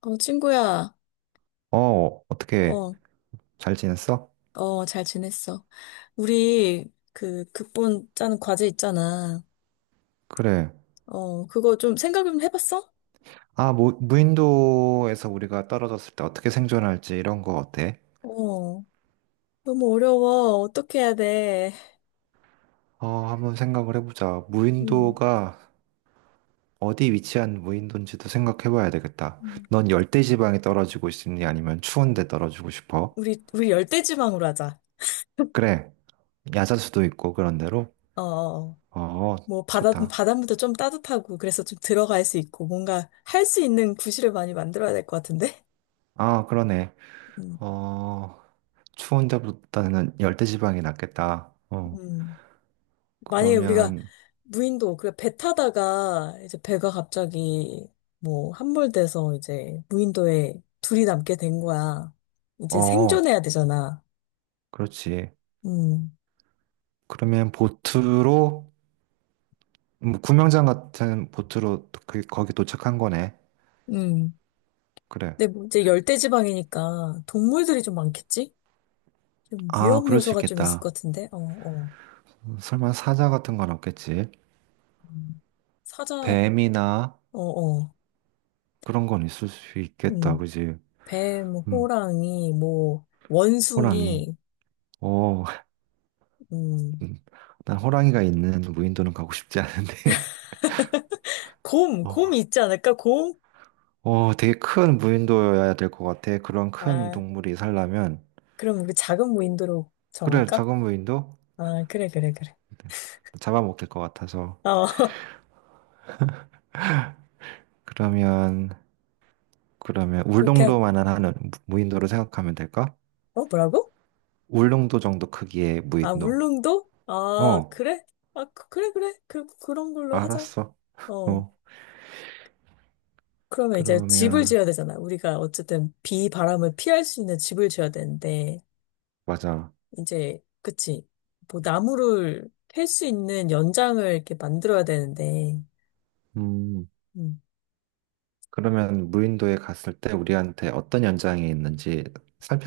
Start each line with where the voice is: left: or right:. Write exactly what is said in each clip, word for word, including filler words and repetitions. left: 어, 친구야,
right: 어, 어떻게
left: 어,
right: 잘 지냈어?
left: 어, 잘 지냈어. 우리, 그, 극본 짜는 과제 있잖아.
right: 그래.
left: 어, 그거 좀 생각 좀 해봤어?
right: 아, 무, 무인도에서 우리가 떨어졌을 때 어떻게 생존할지 이런 거 어때?
left: 어, 너무 어려워. 어떻게 해야 돼?
right: 어, 한번 생각을 해보자.
left: 음,
right: 무인도가 어디 위치한 무인도인지도 생각해봐야 되겠다.
left: 음.
right: 넌 열대지방에 떨어지고 싶니? 아니면 추운 데 떨어지고 싶어?
left: 우리, 우리 열대지방으로 하자.
right: 그래. 야자수도 있고 그런 데로?
left: 어, 어. 어.
right: 어,
left: 뭐, 바다,
right: 좋다.
left: 바닷물도 좀 따뜻하고, 그래서 좀 들어갈 수 있고, 뭔가 할 수 있는 구실을 많이 만들어야 될 것 같은데?
right: 아, 그러네.
left: 음,
right: 어, 추운 데보다는 열대지방이 낫겠다. 어,
left: 음. 만약에 우리가
right: 그러면.
left: 무인도, 그래, 배 타다가 이제 배가 갑자기 뭐 함몰돼서 이제 무인도에 둘이 남게 된 거야. 이제
right: 어,
left: 생존해야 되잖아.
right: 그렇지.
left: 음,
right: 그러면 보트로 음, 구명장 같은 보트로 그, 거기 도착한 거네.
left: 음.
right: 그래.
left: 근데 뭐 이제 열대지방이니까 동물들이 좀 많겠지? 좀
right: 아,
left: 위험
right: 그럴 수
left: 요소가 좀 있을
right: 있겠다.
left: 것 같은데? 어, 어.
right: 음, 설마 사자 같은 건 없겠지?
left: 음. 사자, 어,
right: 뱀이나
left: 어.
right: 그런 건 있을 수 있겠다.
left: 음.
right: 그지?
left: 뱀,
right: 음,
left: 호랑이, 뭐,
right: 호랑이.
left: 원숭이,
right: 어,
left: 음.
right: 음, 난 호랑이가 있는 무인도는 가고 싶지 않은데.
left: 곰, 곰이
right: 어,
left: 있지 않을까? 곰?
right: 어, 되게 큰 무인도여야 될 것 같아. 그런 큰
left: 아,
right: 동물이 살려면.
left: 그럼 우리 작은 무인도로
right: 그래,
left: 정할까?
right: 작은 무인도?
left: 아, 그래, 그래, 그래.
right: 잡아먹힐 것 같아서.
left: 어,
right: 그러면 그러면
left: 그렇게, 하-
right: 울릉도만은 하는 무- 무인도로 생각하면 될까?
left: 어, 뭐라고?
right: 울릉도 정도 크기의
left: 아,
right: 무인도.
left: 울릉도? 아,
right: 어,
left: 그래? 아, 그- 그래, 그래. 그, 그런 걸로 하자.
right: 알았어.
left: 어.
right: 어,
left: 그러면 이제 집을
right: 그러면.
left: 지어야 되잖아. 우리가 어쨌든 비, 바람을 피할 수 있는 집을 지어야 되는데,
right: 맞아.
left: 이제, 그치. 뭐, 나무를 캘 수 있는 연장을 이렇게 만들어야 되는데,
right: 음,
left: 음,
right: 그러면 무인도에 갔을 때 우리한테 어떤 연장이 있는지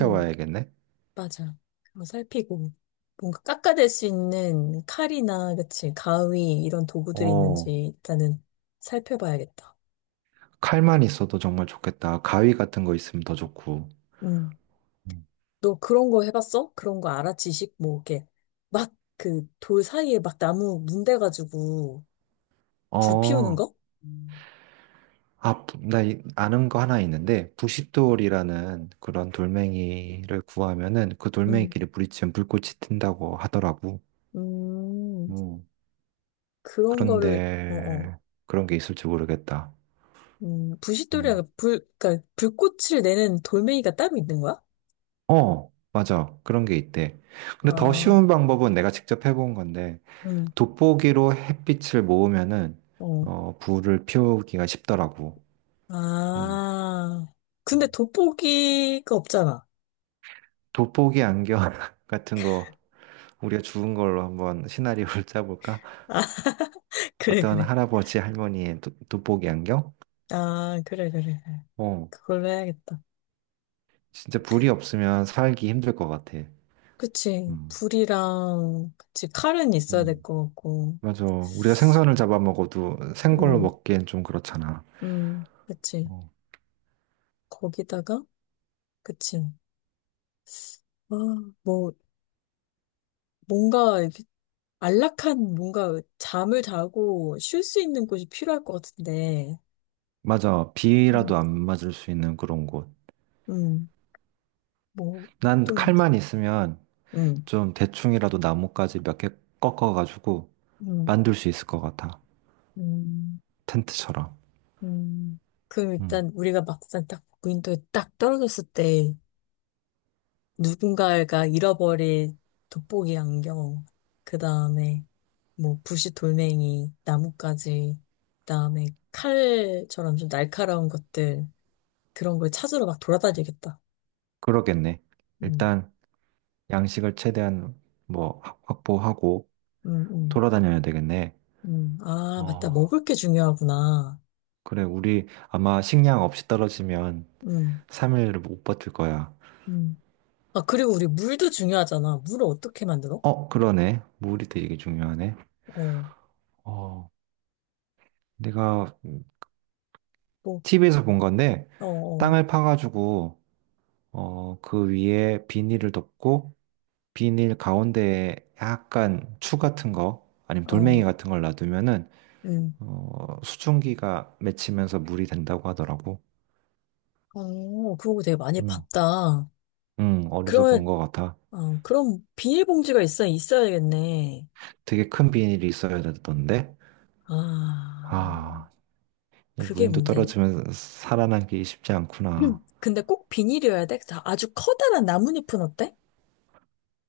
left: 음. 맞아. 한번 살피고 뭔가 깎아낼 수 있는 칼이나 그치 가위 이런 도구들이 있는지
right: 어,
left: 일단은 살펴봐야겠다.
right: 칼만 있어도 정말 좋겠다. 가위 같은 거 있으면 더 좋고.
left: 음.
right: 음.
left: 너 그런 거 해봤어? 그런 거 알아? 지식 뭐 이렇게 막 그 돌 사이에 막 나무 문대가지고 불 피우는
right: 어,
left: 거? 음.
right: 아, 부- 나 이- 아는 거 하나 있는데 부싯돌이라는 그런 돌멩이를 구하면은 그
left: 음.
right: 돌멩이끼리 부딪히면 불꽃이 튄다고 하더라고.
left: 음.
right: 음,
left: 그런 거를 어어.
right: 그런데 그런 게 있을지 모르겠다.
left: 음. 부싯돌이랑
right: 음.
left: 그 불 그러니까 불꽃을 내는 돌멩이가 따로 있는 거야?
right: 어, 맞아. 그런 게 있대. 근데 더
left: 아.
right: 쉬운 방법은 내가 직접 해본 건데,
left: 음.
right: 돋보기로 햇빛을 모으면은,
left: 어.
right: 어, 불을 피우기가 쉽더라고. 어.
left: 아, 근데 돋보기가 없잖아.
right: 돋보기 안경 같은 거, 우리가 주운 걸로 한번 시나리오를 짜볼까?
left: 아, 그래,
right: 어떤
left: 그래.
right: 할아버지, 할머니의 도- 돋보기 안경?
left: 아, 그래, 그래. 그래.
right: 어,
left: 그걸로 해야겠다.
right: 진짜 불이 없으면 살기 힘들 것 같아.
left: 그치.
right: 음.
left: 불이랑, 그치. 칼은 있어야 될
right: 음.
left: 것 같고.
right: 맞아. 우리가 생선을 잡아먹어도 생걸로
left: 음,
right: 먹기엔 좀 그렇잖아.
left: 음, 그치.
right: 어.
left: 거기다가, 그치. 아, 뭐, 뭔가, 이렇게 안락한, 뭔가, 잠을 자고 쉴 수 있는 곳이 필요할 것 같은데.
right: 맞아.
left: 음,
right: 비라도 안 맞을 수 있는 그런 곳.
left: 음, 뭐,
right: 난
left: 또,
right: 칼만 있으면
left: 음,
right: 좀 대충이라도 나뭇가지 몇 개 꺾어가지고
left: 음,
right: 만들 수 있을 것 같아.
left: 음.
right: 텐트처럼.
left: 음, 그럼
right: 음.
left: 일단 우리가 막상 딱 무인도에 딱 떨어졌을 때 누군가가 잃어버린 돋보기 안경, 그 다음에 뭐 부시 돌멩이, 나뭇가지, 그 다음에 칼처럼 좀 날카로운 것들 그런 걸 찾으러 막 돌아다니겠다.
right: 그러겠네.
left: 음,
right: 일단 양식을 최대한 뭐 확- 확보하고
left: 음, 음,
right: 돌아다녀야 되겠네.
left: 음. 아, 맞다.
right: 어.
left: 먹을 게 중요하구나.
right: 그래. 우리 아마 식량 없이 떨어지면
left: 음,
right: 삼 일을 못 버틸 거야.
left: 음. 아, 그리고 우리 물도 중요하잖아. 물을 어떻게 만들어?
right: 어, 그러네. 물이 되게 중요하네.
left: 어,
right: 어. 내가
left: 뭐,
right: 티비에서 본 건데
left: 어, 어,
right: 땅을 파가지고 어, 그 위에 비닐을 덮고 비닐 가운데에 약간 추 같은 거 아니면
left: 어,
right: 돌멩이 같은 걸 놔두면은
left: 음.
right: 어, 수증기가 맺히면서 물이 된다고 하더라고.
left: 어, 그런 거 되게 많이
right: 응,
left: 봤다.
right: 응, 어디서 본
left: 그러면,
right: 것 같아.
left: 어, 그럼 비닐봉지가 있어, 있어야겠네.
right: 되게 큰 비닐이 있어야 되던데.
left: 아,
right: 아, 이
left: 그게
right: 무인도
left: 문제네.
right: 떨어지면 살아남기 쉽지 않구나.
left: 근데 꼭 비닐이어야 돼? 자, 아주 커다란 나뭇잎은 어때?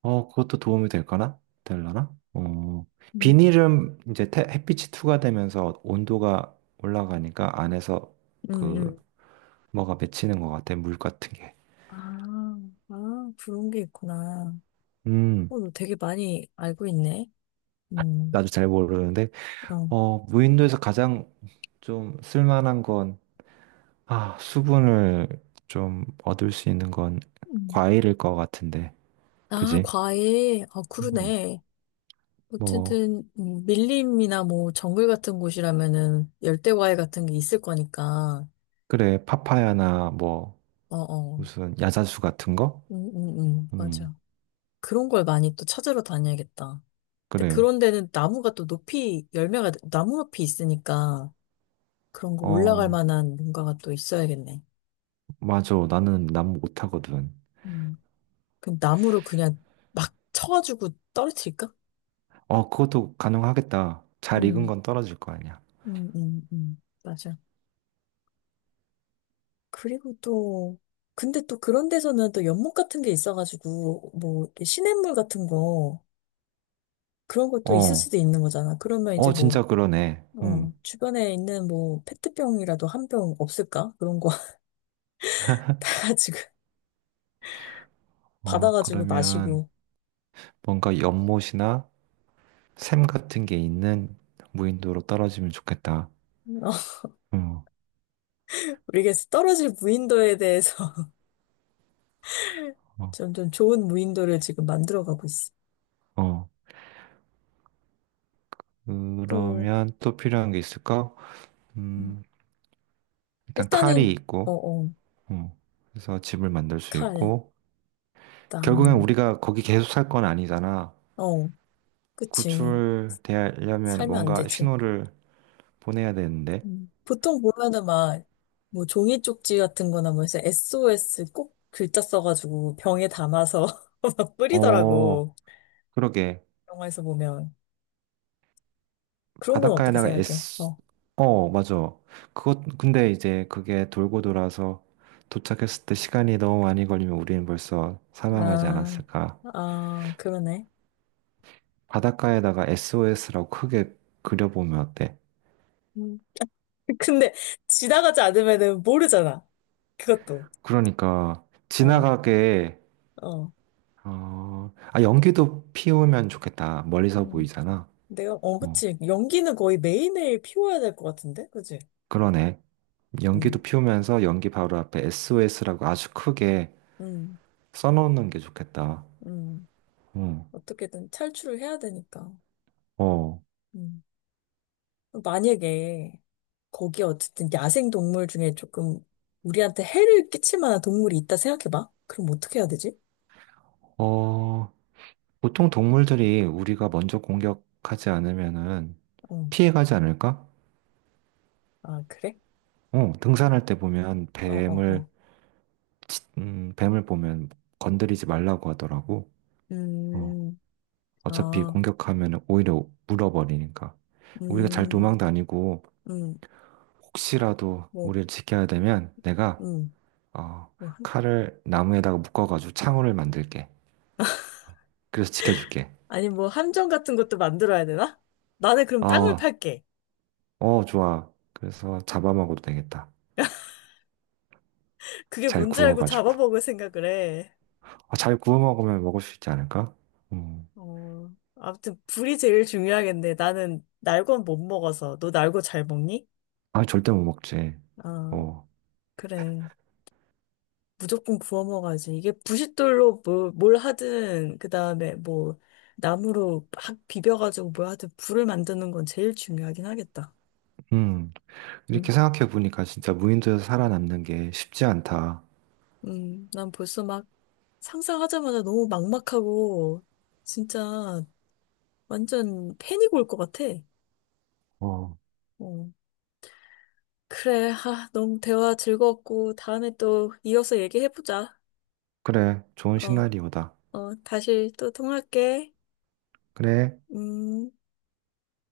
right: 어, 그것도 도움이 될까나? 될라나? 어,
left: 음.
right: 비닐은 이제 태- 햇빛이 투과되면서 온도가 올라가니까 안에서
left: 응,
right: 그
left: 응.
right: 뭐가 맺히는 것 같아, 물 같은 게.
left: 아, 아, 그런 게 있구나.
right: 음,
left: 어, 너 되게 많이 알고 있네. 음,
right: 나도 잘 모르는데,
left: 어.
right: 어, 무인도에서 가장 좀 쓸만한 건, 아, 수분을 좀 얻을 수 있는 건
left: 음.
right: 과일일 것 같은데,
left: 아,
right: 그지?
left: 과일. 아,
right: 음,
left: 그러네.
right: 뭐,
left: 어쨌든, 음, 밀림이나 뭐, 정글 같은 곳이라면은, 열대 과일 같은 게 있을 거니까.
right: 그래, 파파야나 뭐,
left: 어어.
right: 무슨 야자수 같은 거?
left: 응, 응, 응,
right: 음,
left: 맞아. 그런 걸 많이 또 찾으러 다녀야겠다. 근데
right: 그래.
left: 그런 데는 나무가 또 높이, 열매가 나무 높이 있으니까 그런 거 올라갈
right: 어,
left: 만한 뭔가가 또 있어야겠네.
right: 맞아. 나는 난 못하거든.
left: 음. 그럼 나무로 그냥 막 쳐가지고 떨어뜨릴까?
right: 어, 그것도 가능하겠다. 잘 익은
left: 음,
right: 건 떨어질 거 아니야.
left: 음, 음, 음, 맞아. 그리고 또, 근데 또 그런 데서는 또 연못 같은 게 있어가지고, 뭐, 이렇게 시냇물 같은 거, 그런 것도 있을
right: 어,
left: 수도 있는 거잖아. 그러면 이제
right: 어, 진짜
left: 뭐,
right: 그러네. 음.
left: 어, 주변에 있는 뭐 페트병이라도 한 병 없을까? 그런 거 다 가지고
right: 어,
left: 받아가지고
right: 그러면
left: 마시고
right: 뭔가 연못이나 샘 같은 게 있는 무인도로 떨어지면 좋겠다.
left: 어,
right: 음,
left: 우리가 떨어질 무인도에 대해서
right: 어,
left: 점점 좋은 무인도를 지금 만들어가고 있어.
right: 어.
left: 또
right: 그러면 또 필요한 게 있을까?
left: 음,
right: 음, 일단 칼이
left: 일단은
right: 있고,
left: 어어
right: 음, 그래서 집을 만들 수
left: 칼,
right: 있고, 결국엔
left: 나무,
right: 우리가 거기 계속 살 건 아니잖아.
left: 어 그치
right: 구출되려면
left: 살면 안
right: 뭔가
left: 되지.
right: 신호를 보내야 되는데.
left: 음. 보통 보면은 막 뭐 종이 쪽지 같은 거나 뭐 해서 에스오에스 꼭 글자 써가지고 병에 담아서 막
right: 어,
left: 뿌리더라고.
right: 그러게.
left: 영화에서 보면. 그런 건 어떻게
right: 바닷가에다가
left: 생각해?
right: 에스.
left: 어.
right: 어, 맞아. 그것, 근데 이제 그게 돌고 돌아서 도착했을 때 시간이 너무 많이 걸리면 우리는 벌써 사망하지
left: 아,
right: 않았을까.
left: 아, 그러네.
right: 바닷가에다가 에스오에스라고 크게 그려보면 어때?
left: 음. 근데 지나가지 않으면은 모르잖아. 그것도.
right: 그러니까,
left: 어,
right: 지나가게,
left: 어.
right: 어, 아, 연기도 피우면 좋겠다. 멀리서
left: 음.
right: 보이잖아.
left: 내가, 어,
right: 어,
left: 그치. 연기는 거의 매일매일 피워야 될 것 같은데? 그치?
right: 그러네. 연기도
left: 음,
right: 피우면서 연기 바로 앞에 에스오에스라고 아주 크게
left: 음,
right: 써놓는 게 좋겠다.
left: 음.
right: 응.
left: 어떻게든 탈출을 해야 되니까.
right: 어,
left: 음. 만약에 거기 어쨌든 야생 동물 중에 조금 우리한테 해를 끼칠 만한 동물이 있다 생각해봐. 그럼 어떻게 해야 되지?
right: 어, 보통 동물들이 우리가 먼저 공격하지 않으면은
left: 어.
right: 피해가지 않을까?
left: 아, 그래?
right: 어, 등산할 때 보면
left: 어, 어,
right: 뱀을,
left: 어.
right: 음, 뱀을 보면 건드리지 말라고 하더라고. 어,
left: 음.
right: 어차피
left: 아,
right: 공격하면 오히려 물어버리니까. 우리가 잘
left: 음,
right: 도망 다니고
left: 음,
right: 혹시라도
left: 뭐,
right: 우리를 지켜야 되면 내가,
left: 음,
right: 어,
left: 뭐, 한-
right: 칼을 나무에다가 묶어가지고 창호를 만들게. 그래서 지켜줄게.
left: 아니, 뭐, 함정 같은 것도 만들어야 되나? 나는 그럼 땅을
right: 아,
left: 팔게.
right: 어, 좋아. 그래서 잡아 먹어도 되겠다.
left: 그게
right: 잘
left: 뭔지 알고
right: 구워가지고.
left: 잡아먹을 생각을 해.
right: 아, 잘 구워 먹으면 먹을 수 있지 않을까? 음.
left: 어, 아무튼, 불이 제일 중요하겠네. 나는 날건 못 먹어서. 너 날고 잘 먹니?
right: 아, 절대 못 먹지.
left: 아,
right: 어.
left: 그래. 무조건 구워 먹어야지. 이게 부싯돌로 뭐, 뭘 하든, 그 다음에 뭐, 나무로 막 비벼가지고 뭘 하든 불을 만드는 건 제일 중요하긴 하겠다.
right: 음.
left: 음,
right: 이렇게 생각해 보니까 진짜 무인도에서 살아남는 게 쉽지 않다.
left: 음, 난 벌써 막, 상상하자마자 너무 막막하고, 진짜 완전 패닉 올 것 같아.
right: 어.
left: 어. 그래, 아, 너무 대화 즐거웠고, 다음에 또 이어서 얘기해보자.
right: 그래. 좋은
left: 어,
right: 시나리오다.
left: 어, 다시 또 통화할게.
right: 그래.
left: 음.